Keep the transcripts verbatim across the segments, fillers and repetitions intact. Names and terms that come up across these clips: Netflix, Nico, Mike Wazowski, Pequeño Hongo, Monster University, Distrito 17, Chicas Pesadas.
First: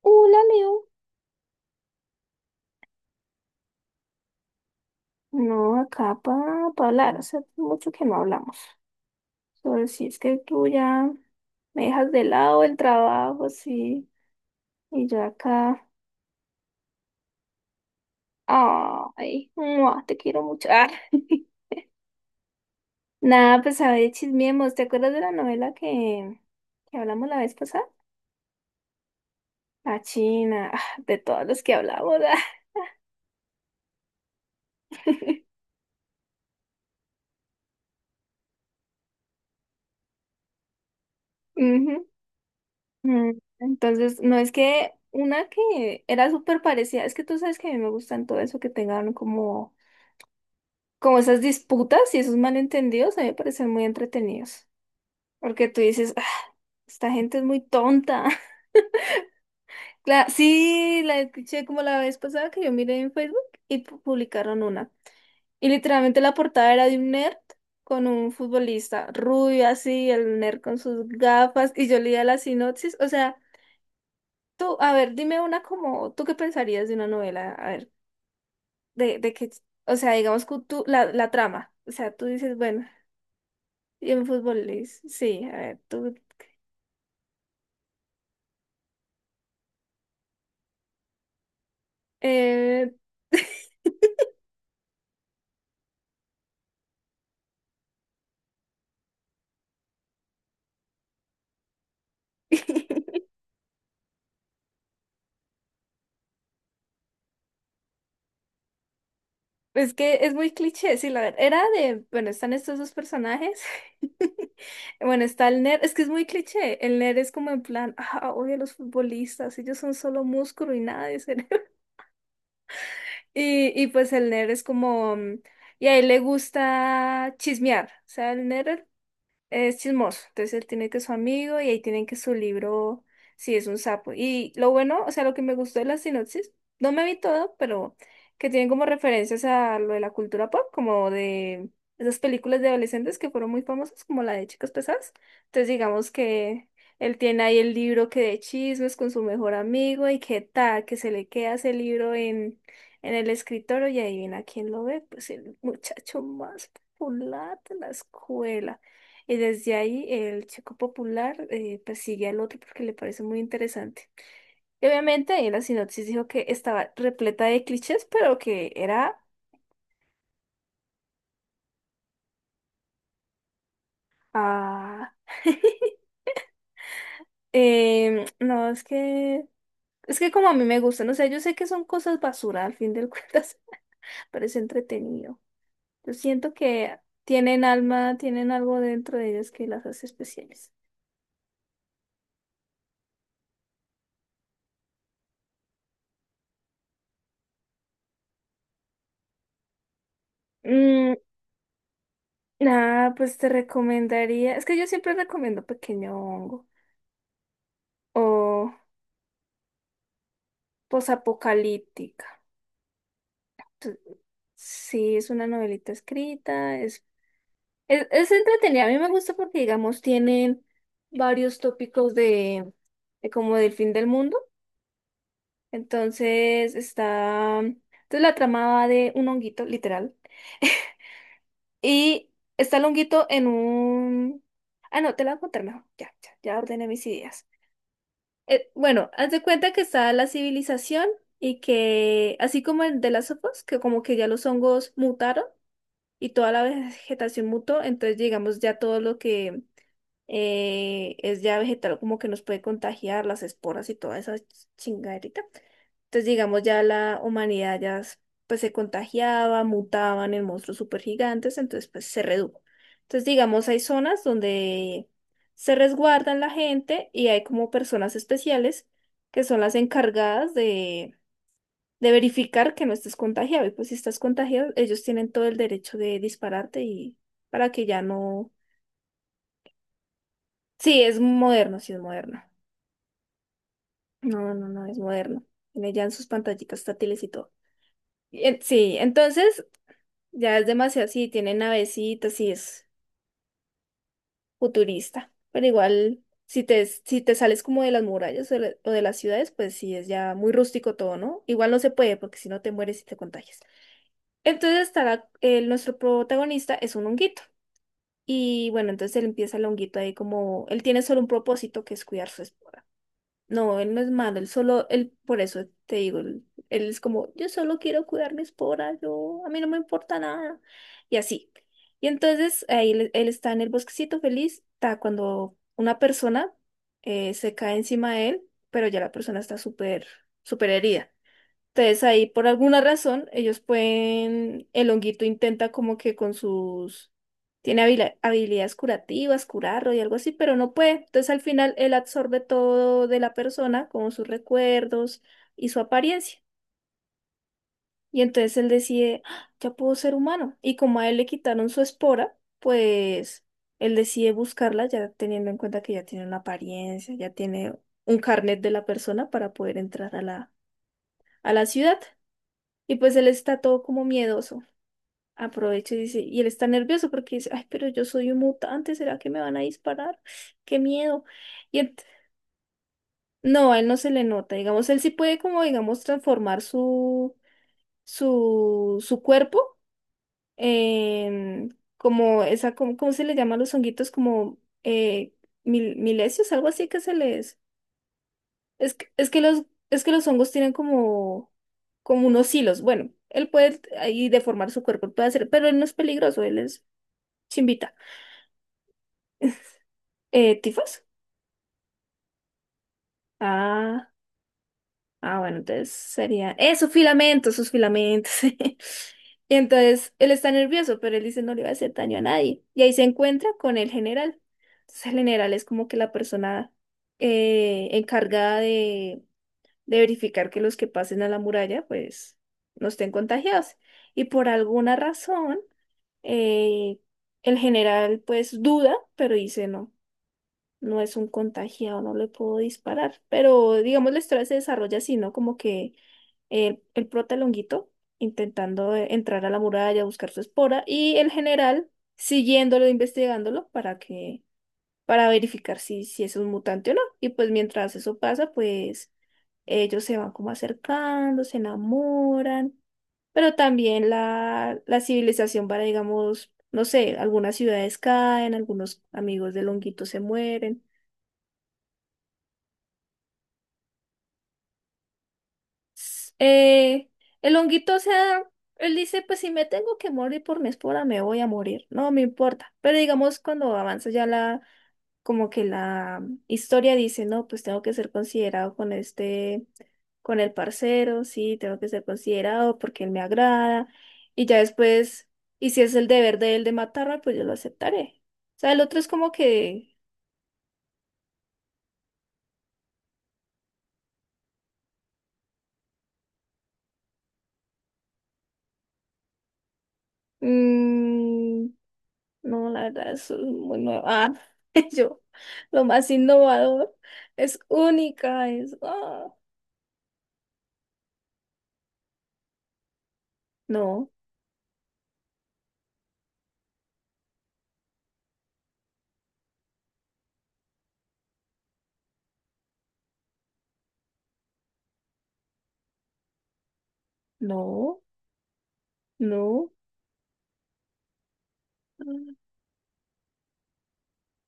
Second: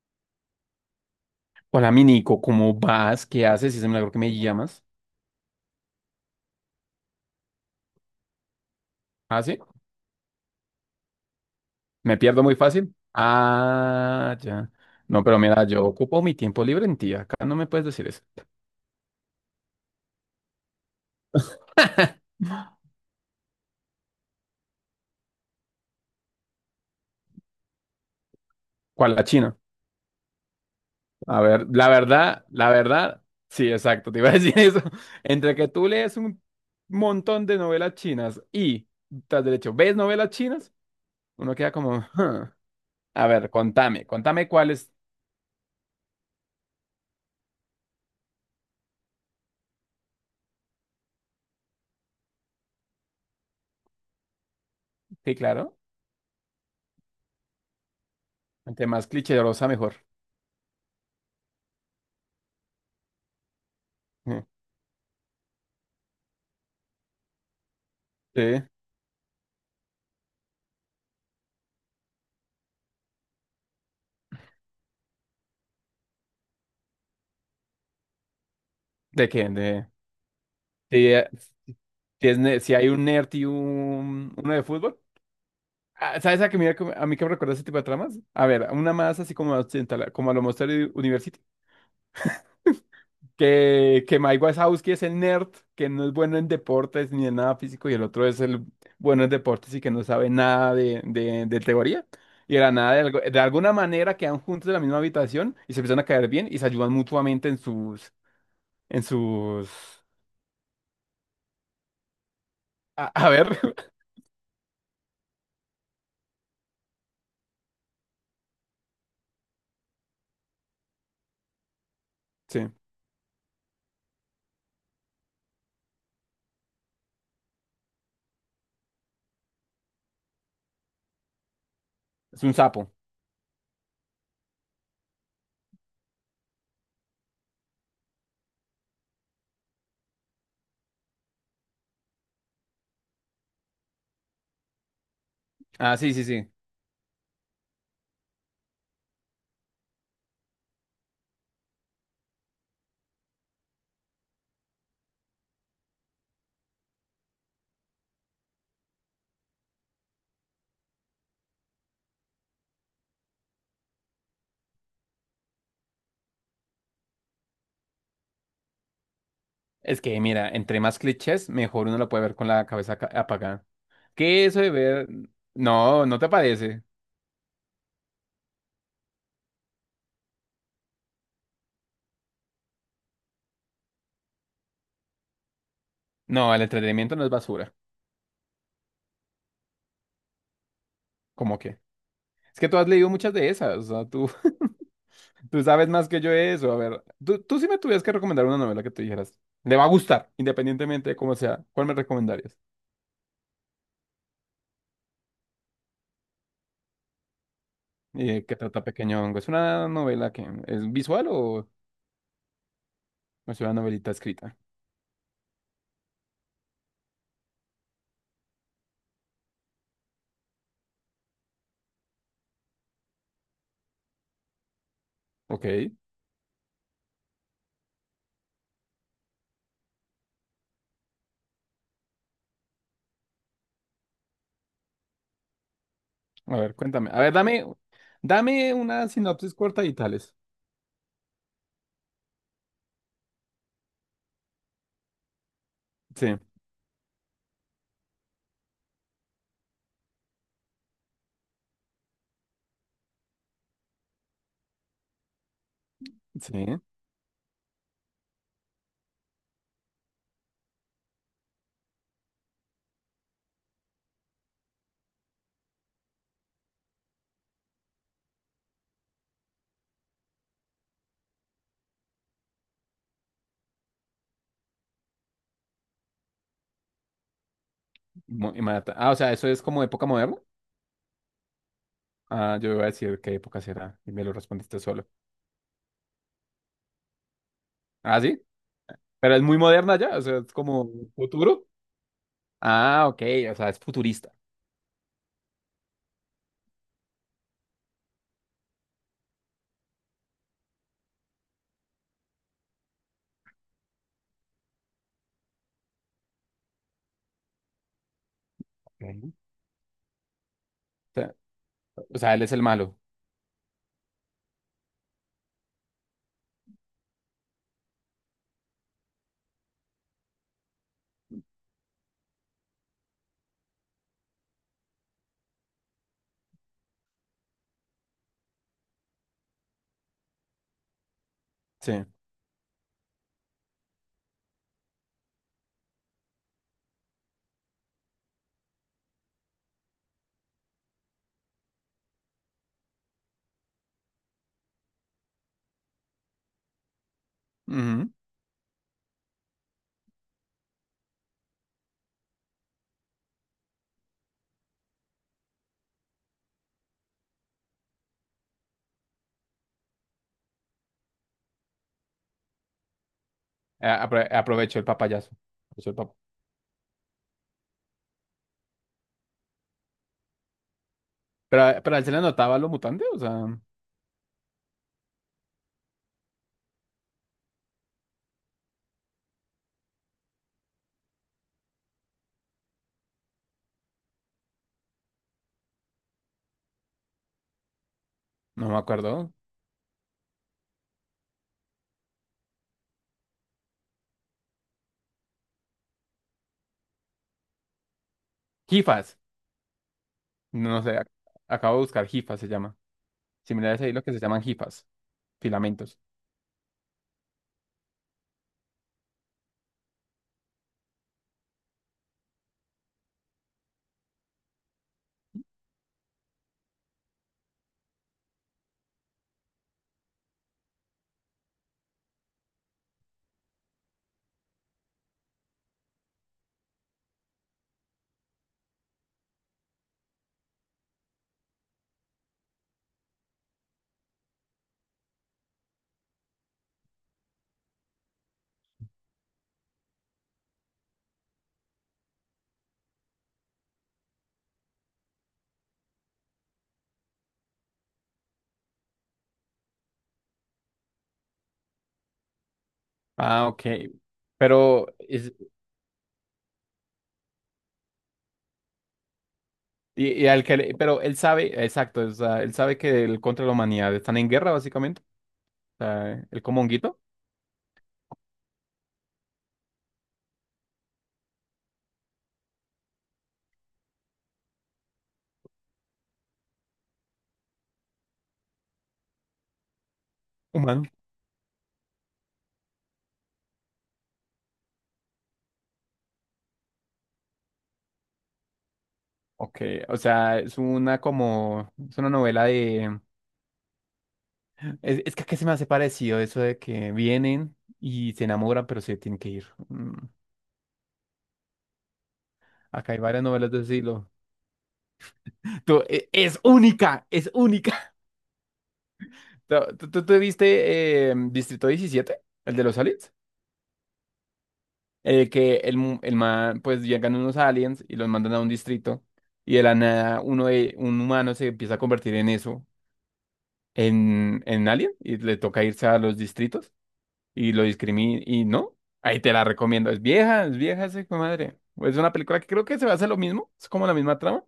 Hola, Leo. Hola, mi Nico, ¿cómo vas? ¿Qué haces? Es un milagro que me llamas. No, acá para hablar. Hace mucho que no hablamos. ¿Ah, sí? Sobre si es que tú ya me dejas ¿Me de pierdo muy lado el fácil? trabajo, sí. Ah, ya. Y yo No, pero mira, yo acá. ocupo mi tiempo libre en ti. Acá no me puedes decir eso. Ay, mua, te quiero mucho. Ah. Nada, pues a ver, chismeemos. ¿Te acuerdas de la novela que, que hablamos la vez pasada? ¿Cuál la China? La China, ah, de A todas las ver, que la hablamos. Ah. verdad, la verdad, sí, exacto, te iba a decir eso. Entre que tú lees un montón de novelas chinas y, tras derecho, ¿ves novelas chinas? Uno queda como, Ujú. "Huh". A Mm, ver, contame, Entonces, no contame es cuál es. que una que era súper parecida, es que tú sabes que a mí me gustan todo eso que tengan como como esas disputas y esos malentendidos a mí me parecen muy entretenidos. Sí, Porque claro, tú dices, "Ah, esta gente es muy tonta". entre más cliché mejor. La, sí, la escuché como la vez pasada que yo miré en Facebook y pu- Mm. publicaron una. Y literalmente la portada era de un nerd con un Sí. futbolista rubio así, el nerd con sus gafas, y yo leía la sinopsis. O sea, tú, a ver, dime una como, ¿tú qué pensarías de una novela? A ver, de, ¿De de qué? que, De... o sea, digamos que tú, la, Sí, eh, la trama. O sea, tú Si, es dices, ne- si bueno. hay un nerd y Y en un, uno de fútbol, fútbol. Luis. Sí, a ver, tú. Ah, ¿sabes a, que me a mí que me recuerda ese tipo de tramas? A ver, una más así como occidental, como a lo Monster University. eh, Que, que Mike Wazowski es el nerd, que no es bueno en deportes ni en nada físico, y el otro es el bueno en deportes y que no sabe nada de, de, de teoría. Y de la nada, de, algo- de alguna manera quedan juntos en la misma habitación y se empiezan a caer bien y se ayudan mutuamente en sus, en sus, Es que es muy cliché, sí, la verdad. Era de, bueno, están estos dos a, a personajes. ver, Bueno, está el nerd, es que es muy cliché. El nerd es como en plan, ah, odio a los futbolistas, ellos son solo músculo y nada de cerebro. sí, Y, y pues el nerd es como, mm, y a él le gusta chismear. O sea, el nerd es chismoso, entonces él tiene que su amigo y ahí tienen que su es un sapo. libro, si es un sapo. Y lo bueno, o sea, lo que me gustó de la sinopsis, no me vi todo, pero que tienen como referencias a lo de la cultura pop, como de esas películas de adolescentes que fueron muy famosas, como la de Chicas Pesadas. Entonces Ah, digamos sí, sí, sí. que él tiene ahí el libro que de chismes con su mejor amigo y que tal, que se le queda ese libro en, en el escritorio y adivina quién lo ve, pues el muchacho más popular de la escuela. Y desde ahí el Chico Popular eh, persigue al otro porque le parece muy interesante. Y obviamente ahí en la sinopsis dijo que estaba repleta de clichés, pero que era... Es que, mira, entre más clichés, mejor uno lo puede ver con la cabeza ca- apagada. ¿Qué eso de ver? Ah, No, no te parece. em, no, es que... Es que como a mí me gustan, o sea, yo sé que son cosas basura, al fin del cuentas, pero es entretenido. Yo siento No, el que entretenimiento no es tienen basura. alma, tienen algo dentro de ellas que las hace especiales. ¿Cómo que? Es que tú has leído muchas de esas. O sea, tú, tú sabes más que yo de eso. A ver, tú, tú sí me tuvieras que recomendar una novela que tú dijeras. Le va a gustar, independientemente Mm, de cómo sea. ¿Cuál me recomendarías? nada, pues te recomendaría... Es que yo siempre recomiendo Pequeño Hongo. Eh, ¿qué O trata Pequeño Hongo? ¿Es una novela que es visual o posapocalíptica. es una Tu- novelita escrita? Sí, es una novelita escrita, es, es, es entretenida. A mí me gusta porque, digamos, tienen varios tópicos de, de como del fin del mundo. Ok. Entonces está, entonces la trama va de un honguito, literal. Y está el honguito en un... Ah, no, te la voy a contar mejor. Ya, ya, A ya ver, ordené mis cuéntame. A ver, ideas. dame, Eh, dame una bueno, haz de sinopsis cuenta que corta y está la tales. civilización y que, así como el de las sofos, que como que ya los hongos mutaron. Y Sí. toda la vegetación mutó, entonces digamos ya todo lo que eh, es ya vegetal como que nos puede contagiar las esporas y toda esa chingaderita. Entonces digamos Sí, ya la humanidad ya s- pues se contagiaba, mutaban en monstruos supergigantes, entonces pues se redujo. Entonces digamos hay zonas donde se resguardan la gente y hay como personas especiales que son las encargadas de verificar que no estés contagiado. Y pues si estás contagiado, ellos tienen todo el derecho de dispararte y para que ya no. mu- y mata. Ah, o sea, ¿eso es como época moderna? Sí, es moderno, sí es moderno. Ah, yo iba a decir qué época será y me lo No, no, respondiste no, es solo. moderno. Tiene ya en sus pantallitas táctiles y todo. Ah, sí, Y en- Sí, pero es muy entonces moderna ya, o sea, es ya es como demasiado, sí, tiene futuro. navecitas, sí es Ah, ok, o sea, es futurista. futurista. Pero igual, si te, si te sales como de las murallas o de, la- o de las ciudades, pues sí es ya muy rústico todo, ¿no? Igual no se puede porque si no te mueres y te contagias. Entonces estará, eh, nuestro protagonista es un honguito. Y bueno, Ok. entonces él O empieza el honguito ahí como, él tiene solo un sea, propósito que es o cuidar sea, él su es el esposa. malo. No, él no es malo, él solo, él, por eso te digo, él, él es como, yo solo quiero cuidar mi espora, yo, a mí no me importa nada. Y así. Y entonces ahí él, él está en el bosquecito feliz, está cuando una persona eh, se cae encima de él, pero ya la persona está súper, súper herida. Sí. Entonces ahí por alguna razón ellos pueden, el honguito intenta como que con sus, tiene habila- habilidades curativas, curarlo y algo así, pero no puede. Entonces al final él absorbe todo de la persona, como sus recuerdos y su apariencia. Ujú. Y entonces él decide, "Ah, ya puedo ser humano". Y como a él le quitaron su espora, pues él decide buscarla ya teniendo en cuenta que ya tiene una apariencia, ya tiene un carnet de la persona para poder entrar a la, a la ciudad. Y pues él está todo A- como apro- miedoso. Aprovechó el papayazo. Aprovechó Aprovecha el y pap- dice, y él está nervioso porque dice, ay, pero yo soy un mutante, ¿será que me van a disparar? ¡Qué miedo! Y Pero, pero a ent- él se le notaba lo mutante, o sea, no no, a él no se le nota, digamos, él sí puede como, digamos, transformar su, su, su cuerpo en como esa, como, ¿cómo se le llaman los honguitos? Como eh, mil- milesios, algo así que se les... me Es que, es acuerdo. que los, es que los hongos tienen como, como unos hilos. Bueno, él puede ahí deformar su cuerpo, puede hacer, pero él no es peligroso, él es chimbita. Jifas, Eh, no sé, ¿tifos? ac- acabo de buscar jifas se llama. Similares ahí lo Ah, que se llaman jifas, ah, bueno, entonces filamentos. sería. ¡Eh, sus filamentos, sus filamentos! Y entonces él está nervioso, pero él dice no le va a hacer daño a nadie. Y ahí se encuentra con el general. Entonces el general es como que la persona eh, encargada de verificar que los que pasen a la muralla pues no estén contagiados. Y por alguna razón, eh, el general pues duda, pero dice no, no es un contagiado, no le puedo disparar. Pero digamos la historia se desarrolla así, ¿no? Como que el, el prota Longuito intentando eh, entrar a la muralla, buscar su espora, y el general siguiéndolo, investigándolo para que, para verificar si, si es un mutante o no. Y pues mientras eso pasa, pues ellos se van como acercando, se enamoran, Ah, pero ok. también la, Pero la civilización va, digamos, no sé, algunas ciudades caen, algunos amigos de Longuito Y, se y al que le- mueren. pero él sabe, exacto, o sea, él sabe que el contra la humanidad están en guerra, básicamente. O sea, el como honguito Eh, el honguito, o sea, él dice, pues si me tengo que morir por mi espora, me voy a morir, no me importa. Pero digamos, cuando avanza ya la, como que la historia dice, no, pues tengo que ser considerado con este, con el humano. parcero, sí, tengo que ser considerado porque él me agrada. Y ya después, y si es el deber de él de matarme, pues yo lo aceptaré. O sea, el otro es como Ok, que... o sea, es una como, es una novela de, es, es que aquí se me hace parecido eso de que vienen y se enamoran, pero se tienen que ir. Mm, mm, no, la acá hay verdad, varias eso es novelas de ese muy nuevo. estilo. Ah, yo, Tú, lo e- más es innovador única, es es única. única, es, ah, ¿Tú, tú, tú- tú viste eh, Distrito diecisiete? ¿El de los aliens? no, eh, que el, mu- el man, pues llegan unos aliens y los mandan a un distrito y de la nada uno de, un humano se empieza a convertir en eso, en, en alien y le toca irse a los distritos y lo no, discriminan y no, ahí te la no. recomiendo, es vieja, es vieja esa hijo de madre. Es una Mm. película que creo que se va a hacer lo mismo, es como la misma trama,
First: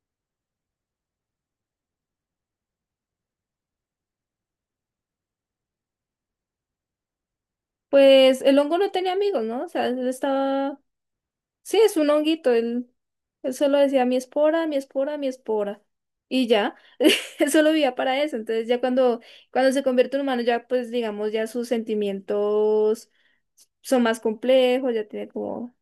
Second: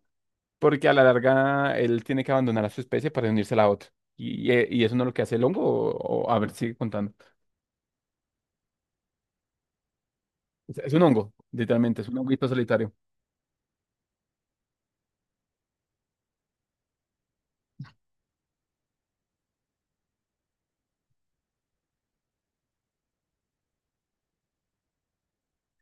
porque a la larga él tiene que abandonar a su especie para unirse a la otra. Y, y y eso no es lo que hace el hongo, o, o- a ver, sigue contando. Pues el hongo no tenía amigos, ¿no? O sea, él Es, estaba, es un hongo, sí, es literalmente, es un un honguito honguito, él, solitario. él solo decía mi espora, mi espora, mi espora. Y ya, él solo vivía para eso. Entonces ya cuando, cuando se convierte en humano, ya pues digamos, ya sus sentimientos son más complejos, ya tiene como...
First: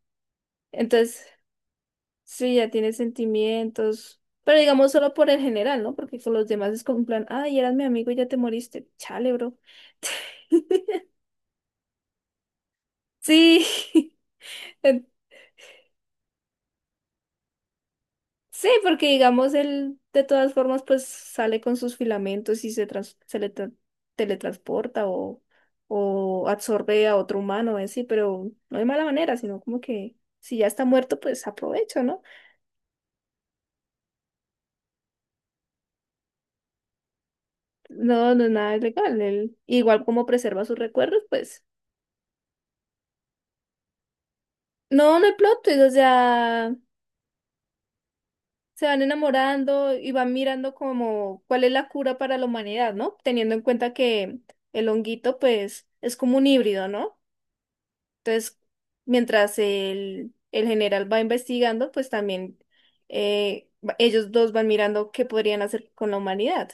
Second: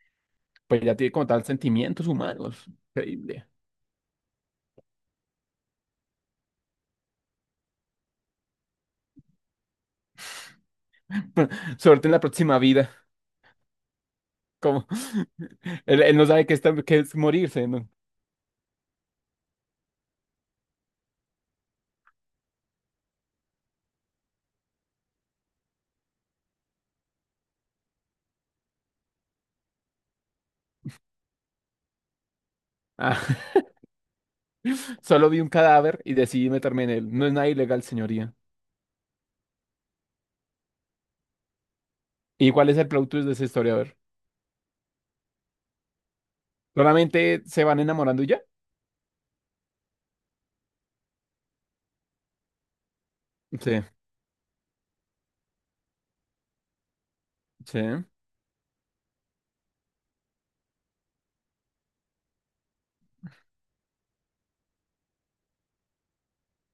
Pues ya tiene Entonces como tal sentimientos sí, humanos. ya tiene Increíble. sentimientos, pero digamos solo por el general, ¿no? Porque con los demás es como un plan, ay, eras mi amigo y ya te moriste. Chale, bro. Suerte en la próxima vida. Sí, Como en- él, él no sabe qué, está, qué es morirse, ¿no? sí, porque digamos él de todas formas pues sale con sus filamentos y se, trans- se le tra- teletransporta o, o absorbe a otro humano, ¿eh? Sí, pero no de mala manera, sino como que si ya está muerto pues aprovecho, ¿no? Ah, solo vi un cadáver y decidí meterme en él. No es nada ilegal, No, señoría. no es nada ilegal. Él, igual como preserva sus recuerdos, pues ¿Y cuál es el plot twist de esa historia? A ver. no, no hay plot twist, o sea... Solamente se van enamorando y ya. Se van enamorando y van mirando como cuál es la cura para la humanidad, ¿no? Teniendo en Sí, cuenta que el honguito, pues, es como un híbrido, ¿no? sí. Entonces, mientras el, el general va investigando, pues también eh, va- ellos dos van mirando qué podrían hacer con la humanidad.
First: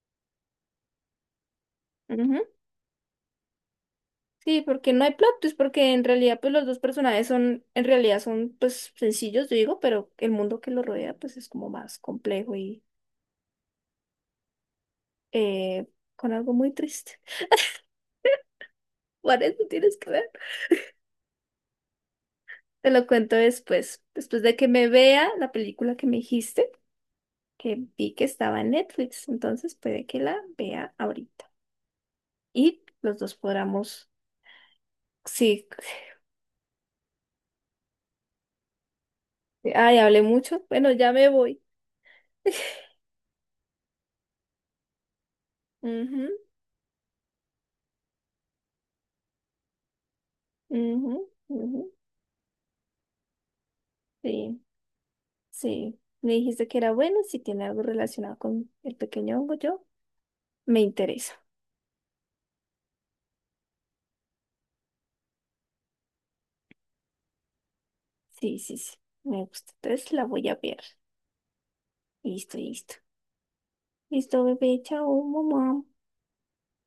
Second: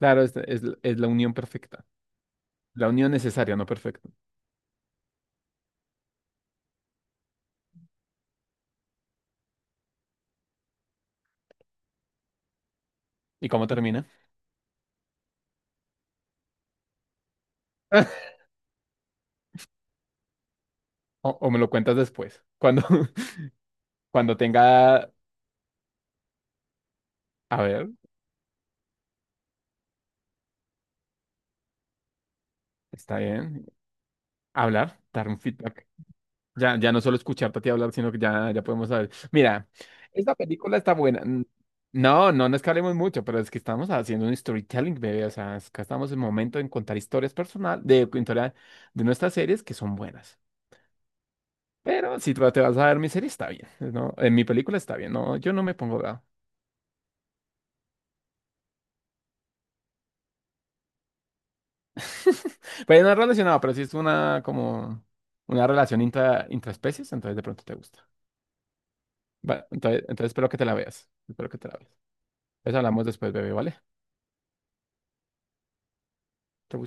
Claro, es, es, es la unión perfecta. Ujú. La unión necesaria, no perfecta. Sí, porque no hay plot twist, porque en realidad, pues, los dos personajes son, en realidad son, pues, sencillos, yo digo, pero el mundo que los rodea, pues, es como más complejo y ¿Y cómo termina? eh, con algo muy triste. Por eso tienes que ver. O, o me lo cuentas después. Cuando, Te lo cuento después. cuando Después de que me tenga. vea la película que me dijiste, A que ver, vi que estaba en Netflix. Entonces puede que la vea ahorita. Y los está dos bien. podamos. Hablar, dar un Sí. feedback. Ya, ya no solo escucharte a ti hablar, sino que ya, ya podemos saber. Mira, Ay, hablé esta mucho. película Bueno, está ya buena. me N- voy. No, no, no es que hablemos mucho, pero es que estamos haciendo un storytelling, bebé. O sea, es que estamos en el Ujú, momento en contar historias personales, de contar de nuestras series que son buenas. ujú, ujú. Pero si tú te vas a ver mi serie, está bien. ¿No? En mi Sí, película está bien. No, yo no me sí. pongo bravo. Me dijiste que era bueno. Si tiene algo relacionado con el pequeño hongo, yo me interesa. Pero no es relacionado, pero sí es una como una relación intra, intraespecies, entonces de pronto te gusta. Sí, sí, sí. Me Bueno, gusta. entonces, Entonces la entonces voy espero a que te la ver. veas. Espero que te la veas. Listo, Pues listo. hablamos después, bebé, ¿vale? Listo, bebé. Chao, mamá. Te gusta.